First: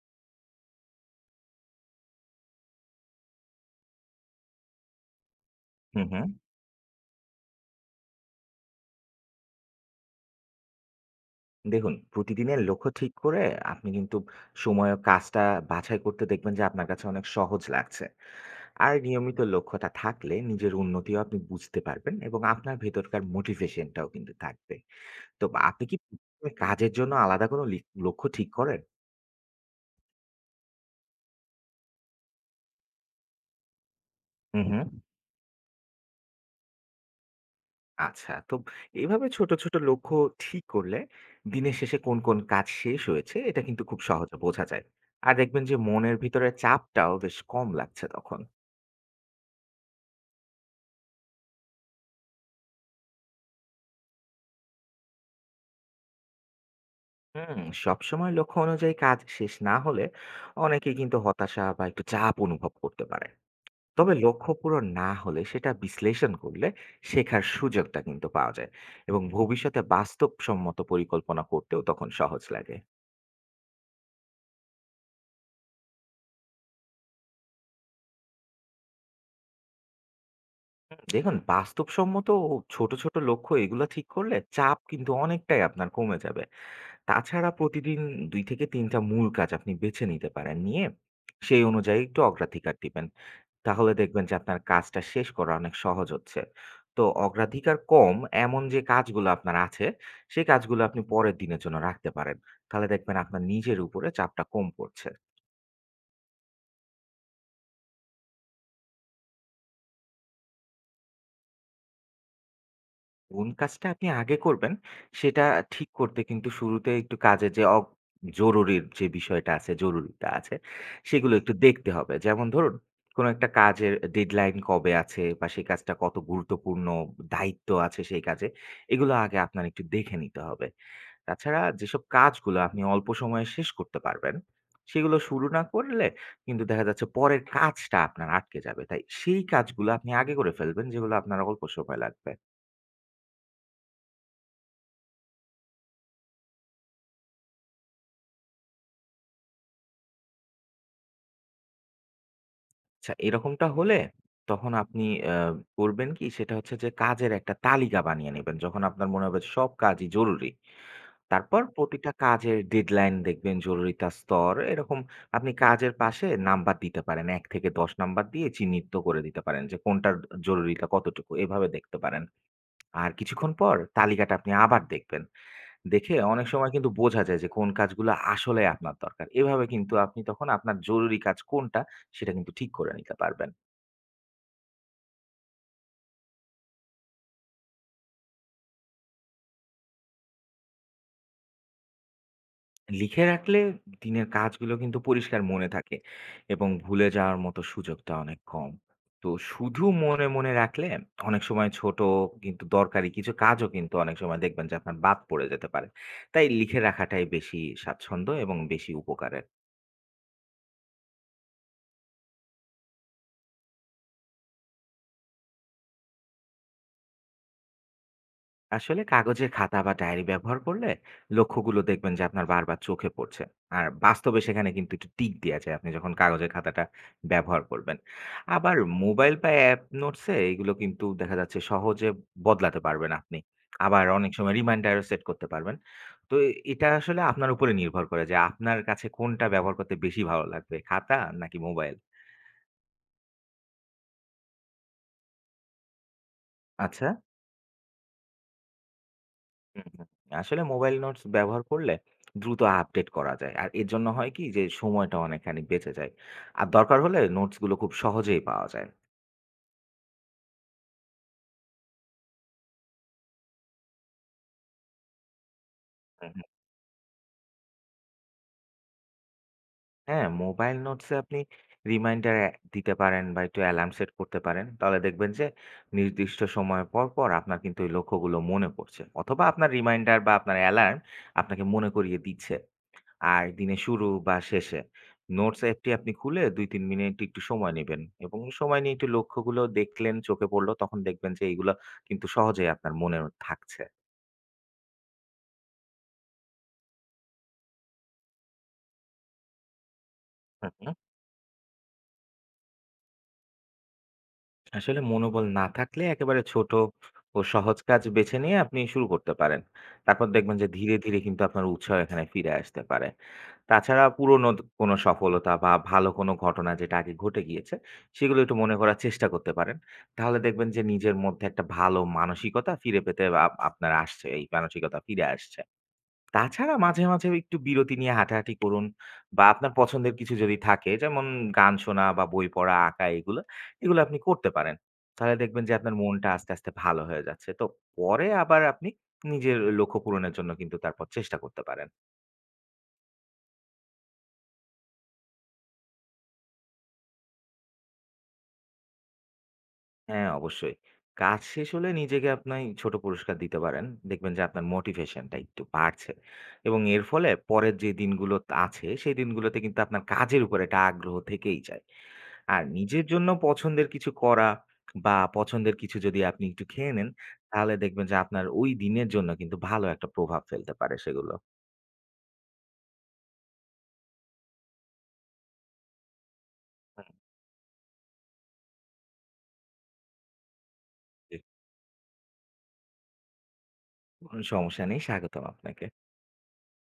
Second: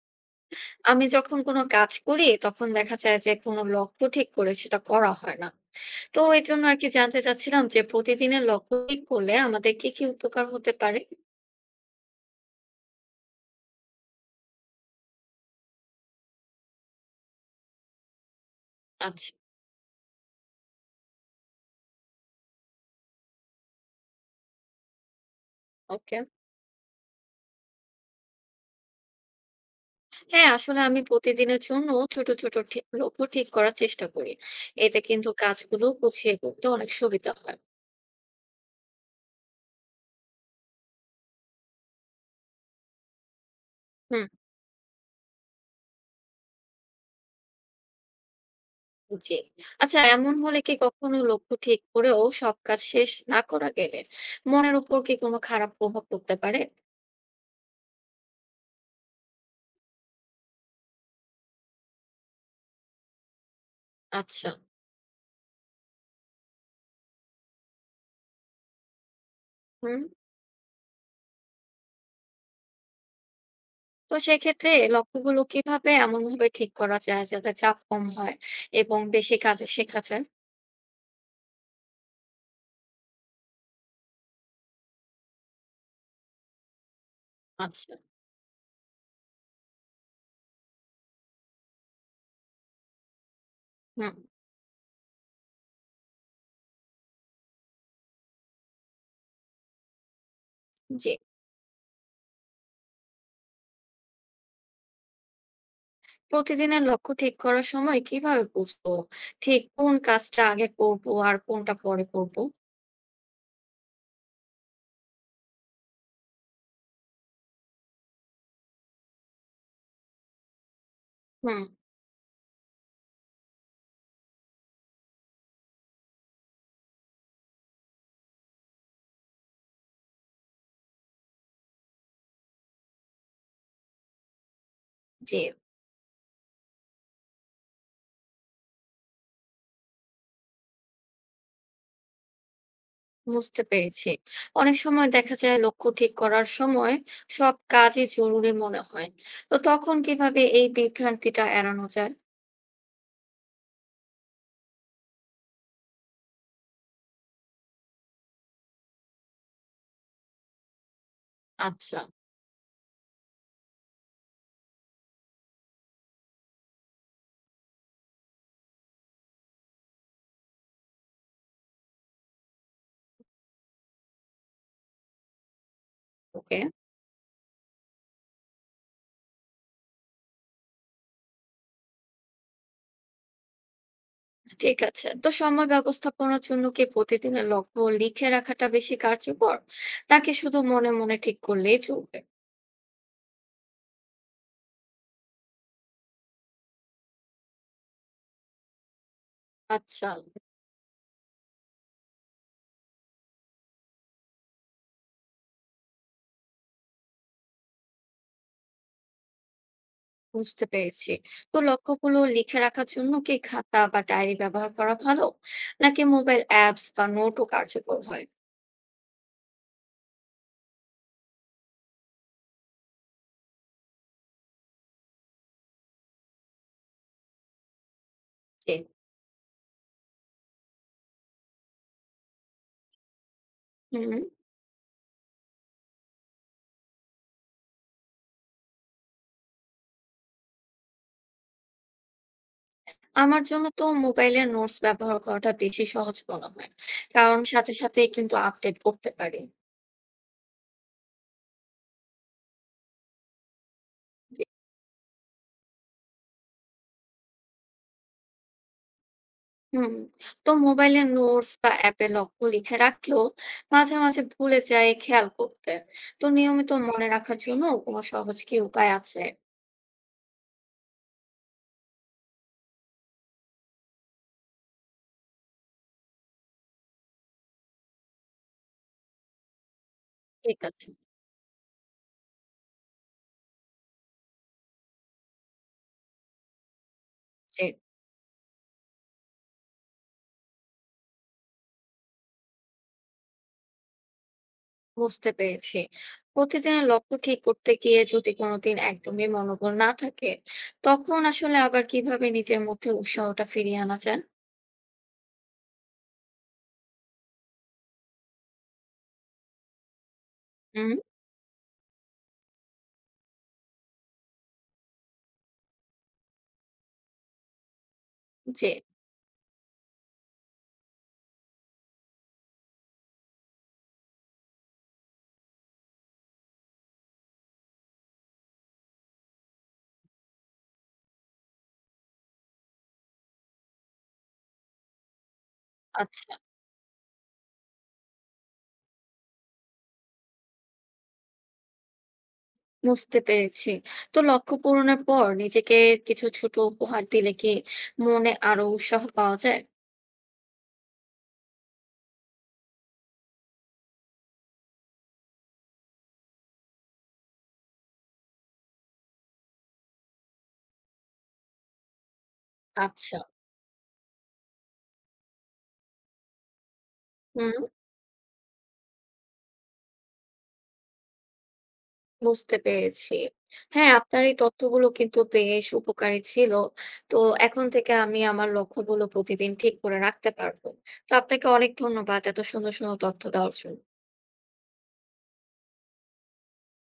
আমি যখন কোনো কাজ করি তখন দেখা যায় যে কোনো লক্ষ্য ঠিক করে সেটা করা হয় না। হুম, তো হুম। এই জন্য আর কি জানতে চাচ্ছিলাম, যে প্রতিদিনের লক্ষ্য ঠিক করলে আমাদের কি কি উপকার হতে পারে? দেখুন প্রতিদিনের লক্ষ্য ঠিক করে আপনি কিন্তু সময় ও কাজটা বাছাই করতে দেখবেন যে আপনার কাছে অনেক সহজ লাগছে। আর আচ্ছা। নিয়মিত লক্ষ্যটা থাকলে নিজের উন্নতিও আপনি বুঝতে পারবেন এবং আপনার ভেতরকার মোটিভেশনটাও কিন্তু থাকবে। তো আপনি কি ওকে। কাজের জন্য আলাদা কোনো লক্ষ্য ঠিক করেন? হ্যাঁ, আসলে আমি প্রতিদিনের জন্য ছোট ছোট লক্ষ্য ঠিক করার চেষ্টা করি। হুম, হুম। এতে কিন্তু কাজগুলো গুছিয়ে করতে অনেক সুবিধা হয়। আচ্ছা। তো এভাবে ছোট, ছোট লক্ষ্য ঠিক করলে দিনের শেষে কোন, কোন কাজ শেষ হয়েছে এটা কিন্তু খুব হুম। সহজে বোঝা যায়। আর দেখবেন যে মনের ভিতরে চাপটাও বেশ কম লাগছে তখন। জি। আচ্ছা, এমন হলে কি কখনো লক্ষ্য ঠিক করেও সব কাজ শেষ না করা গেলে মনের উপর কি কোনো খারাপ প্রভাব পড়তে পারে? হুম, সবসময় লক্ষ্য অনুযায়ী কাজ শেষ না হলে অনেকে কিন্তু হতাশা বা একটু চাপ অনুভব করতে পারে। তবে আচ্ছা। লক্ষ্য পূরণ না হলে সেটা বিশ্লেষণ করলে শেখার সুযোগটা কিন্তু পাওয়া যায় এবং ভবিষ্যতে হুম। বাস্তবসম্মত পরিকল্পনা করতেও তখন সহজ লাগে। তো সেক্ষেত্রে লক্ষ্যগুলো কিভাবে এমনভাবে ঠিক করা যায় যাতে চাপ কম হয় এবং বেশি কাজে শেখা যায়? হুম, দেখুন বাস্তবসম্মত ও ছোট ছোট লক্ষ্য এগুলো ঠিক করলে চাপ কিন্তু অনেকটাই আপনার কমে যাবে। তাছাড়া আচ্ছা। প্রতিদিন ২-৩টা মূল কাজ আপনি বেছে নিতে পারেন নিয়ে, সেই অনুযায়ী একটু অগ্রাধিকার দিবেন। তাহলে হুম। দেখবেন যে আপনার কাজটা শেষ করা অনেক সহজ হচ্ছে। তো অগ্রাধিকার কম এমন যে কাজগুলো আপনার আছে, সেই কাজগুলো আপনি জি। পরের দিনের জন্য রাখতে পারেন। তাহলে দেখবেন আপনার নিজের উপরে চাপটা কম পড়ছে। প্রতিদিনের লক্ষ্য ঠিক করার সময় কিভাবে বুঝবো ঠিক কোন কাজটা আগে করব আর কোনটা পরে করব? কোন কাজটা আপনি আগে করবেন সেটা ঠিক করতে কিন্তু শুরুতে একটু কাজের যে জরুরির যে বিষয়টা আছে, জরুরিটা আছে সেগুলো একটু হুম। দেখতে হবে। যেমন ধরুন, কোন একটা কাজের ডেডলাইন কবে আছে বা সেই কাজটা কত গুরুত্বপূর্ণ, দায়িত্ব আছে সেই কাজে, এগুলো আগে আপনার একটু দেখে নিতে হবে। তাছাড়া যেসব কাজগুলো আপনি অল্প সময়ে শেষ করতে পারবেন, সেগুলো জি। শুরু না করলে কিন্তু দেখা যাচ্ছে পরের কাজটা আপনার আটকে যাবে। তাই সেই কাজগুলো আপনি আগে করে ফেলবেন, যেগুলো আপনার অল্প সময় লাগবে। বুঝতে পেরেছি। অনেক সময় দেখা যায় লক্ষ্য ঠিক করার সময় সব কাজই জরুরি মনে হয়। তো তখন কিভাবে এই বিভ্রান্তিটা এড়ানো যায়? আচ্ছা, এরকমটা হলে তখন আপনি আ করবেন কি? সেটা হচ্ছে যে কাজের একটা তালিকা বানিয়ে নিবেন, যখন আপনার মনে হবে সব কাজই জরুরি। তারপর আচ্ছা। প্রতিটা কাজের ডেডলাইন দেখবেন, জরুরিতা স্তর এরকম আপনি কাজের পাশে নাম্বার দিতে পারেন। ১-১০ নাম্বার দিয়ে চিহ্নিত করে দিতে পারেন যে কোনটার জরুরিতা কতটুকু, এভাবে দেখতে পারেন। আর কিছুক্ষণ পর তালিকাটা আপনি আবার দেখবেন, দেখে অনেক ওকে। সময় কিন্তু বোঝা যায় যে কোন কাজগুলো আসলে আপনার দরকার। এভাবে কিন্তু আপনি তখন আপনার জরুরি কাজ কোনটা সেটা কিন্তু ঠিক করে নিতে পারবেন। ঠিক আছে, তো সময় ব্যবস্থাপনার জন্য কি প্রতিদিনের লক্ষ্য লিখে রাখাটা বেশি কার্যকর, নাকি শুধু মনে মনে ঠিক করলেই চলবে? লিখে রাখলে দিনের কাজগুলো কিন্তু পরিষ্কার মনে থাকে এবং ভুলে যাওয়ার মতো সুযোগটা অনেক কম। তো শুধু আচ্ছা। মনে মনে রাখলে অনেক সময় ছোট কিন্তু দরকারি কিছু কাজও কিন্তু অনেক সময় দেখবেন যে আপনার বাদ পড়ে যেতে পারে। তাই লিখে রাখাটাই বেশি স্বাচ্ছন্দ্য এবং বেশি উপকারের। বুঝতে পেরেছি। তো লক্ষ্যগুলো লিখে রাখার জন্য কি খাতা বা ডায়েরি ব্যবহার করা ভালো, নাকি মোবাইল অ্যাপস বা নোটও কার্যকর হয়? আসলে কাগজের খাতা বা ডায়েরি ব্যবহার করলে লক্ষ্যগুলো দেখবেন যে আপনার বারবার চোখে পড়ছে। আর বাস্তবে সেখানে কিন্তু একটু টিক দেওয়া যায় আপনি যখন কাগজের খাতাটা ব্যবহার করবেন। জি। আবার মোবাইল বা অ্যাপ নোটসে এগুলো কিন্তু দেখা যাচ্ছে সহজে বদলাতে পারবেন আপনি, আবার হুম। অনেক সময় রিমাইন্ডারও সেট করতে পারবেন। তো এটা আসলে আপনার উপরে নির্ভর করে যে আপনার কাছে কোনটা ব্যবহার করতে বেশি ভালো লাগবে, খাতা নাকি মোবাইল। আমার জন্য তো মোবাইলের নোটস ব্যবহার করাটা বেশি সহজ মনে হয়, আচ্ছা। কারণ সাথে সাথে কিন্তু আপডেট করতে পারি। হুম, হুম। আসলে মোবাইল নোটস ব্যবহার করলে দ্রুত আপডেট করা যায়। আর এর জন্য হয় কি যে সময়টা অনেকখানি বেঁচে যায়। আর দরকার হলে নোটস গুলো খুব সহজেই পাওয়া যায়। হুম। তো মোবাইলে নোটস বা অ্যাপে লক্ষ্য লিখে রাখলেও মাঝে মাঝে ভুলে যায় খেয়াল করতে। তো হুম, হুম। নিয়মিত মনে রাখার জন্য কোনো সহজ কি উপায় আছে? হ্যাঁ, মোবাইল নোটসে আপনি রিমাইন্ডার দিতে পারেন বা একটু অ্যালার্ম সেট করতে পারেন। তাহলে দেখবেন যে নির্দিষ্ট সময় পর, পর আপনার কিন্তু ওই লক্ষ্যগুলো মনে পড়ছে। অথবা আপনার রিমাইন্ডার বা আপনার ঠিক আছে। অ্যালার্ম আপনাকে মনে করিয়ে দিচ্ছে। আর দিনের শুরু বা শেষে নোটস অ্যাপটি আপনি খুলে ২-৩ মিনিট একটু যে। সময় নেবেন এবং সময় নিয়ে একটু লক্ষ্যগুলো দেখলেন, চোখে পড়লো, তখন দেখবেন যে এইগুলা কিন্তু সহজেই আপনার মনে থাকছে। বুঝতে পেরেছি। প্রতিদিনের লক্ষ্য ঠিক করতে গিয়ে যদি কোনোদিন একদমই মনোবল না থাকে, হুম, হুম। তখন আসলে আবার কিভাবে নিজের মধ্যে উৎসাহটা ফিরিয়ে আনা যায়? আসলে মনোবল না থাকলে একেবারে ছোট ও সহজ কাজ বেছে নিয়ে আপনি শুরু করতে পারেন। তারপর দেখবেন যে হুম। ধীরে, ধীরে কিন্তু আপনার উৎসাহ এখানে ফিরে আসতে পারে। তাছাড়া পুরনো কোনো সফলতা বা ভালো কোনো ঘটনা যেটা আগে ঘটে গিয়েছে, সেগুলো একটু যে। মনে করার চেষ্টা করতে পারেন। তাহলে দেখবেন যে নিজের মধ্যে একটা ভালো মানসিকতা ফিরে পেতে আপনার আসছে, এই মানসিকতা ফিরে আসছে। তাছাড়া মাঝে, মাঝে একটু বিরতি নিয়ে হাঁটাহাঁটি করুন বা আপনার পছন্দের কিছু যদি থাকে, যেমন গান শোনা বা বই পড়া, আঁকা এগুলো, এগুলো আপনি করতে পারেন। তাহলে দেখবেন যে আপনার মনটা আচ্ছা। আস্তে, আস্তে ভালো হয়ে যাচ্ছে। তো পরে আবার আপনি নিজের লক্ষ্য পূরণের জন্য কিন্তু তারপর চেষ্টা করতে পারেন। বুঝতে পেরেছি। তো লক্ষ্য পূরণের পর নিজেকে কিছু ছোট উপহার দিলে কি মনে আরো উৎসাহ পাওয়া যায়? হ্যাঁ, অবশ্যই। কাজ শেষ হলে নিজেকে আপনি ছোট পুরস্কার দিতে পারেন। দেখবেন যে আপনার মোটিভেশনটা একটু বাড়ছে। এবং এর ফলে পরের যে দিনগুলো আছে, সেই দিনগুলোতে কিন্তু আপনার কাজের উপর একটা আগ্রহ থেকেই যায়। আর নিজের আচ্ছা, জন্য পছন্দের কিছু করা বা পছন্দের কিছু যদি আপনি একটু খেয়ে নেন, হুম, তাহলে দেখবেন যে আপনার ওই দিনের জন্য কিন্তু ভালো একটা প্রভাব ফেলতে পারে সেগুলো। বুঝতে পেরেছি। হ্যাঁ, আপনার এই তথ্যগুলো কিন্তু বেশ উপকারী ছিল। হুম, তো এখন থেকে আমি আমার লক্ষ্যগুলো প্রতিদিন ঠিক করে রাখতে পারবো। তো জি। আপনাকে অনেক ধন্যবাদ এত সুন্দর, সুন্দর তথ্য দেওয়ার জন্য। কোনো সমস্যা নেই। স্বাগতম আপনাকে।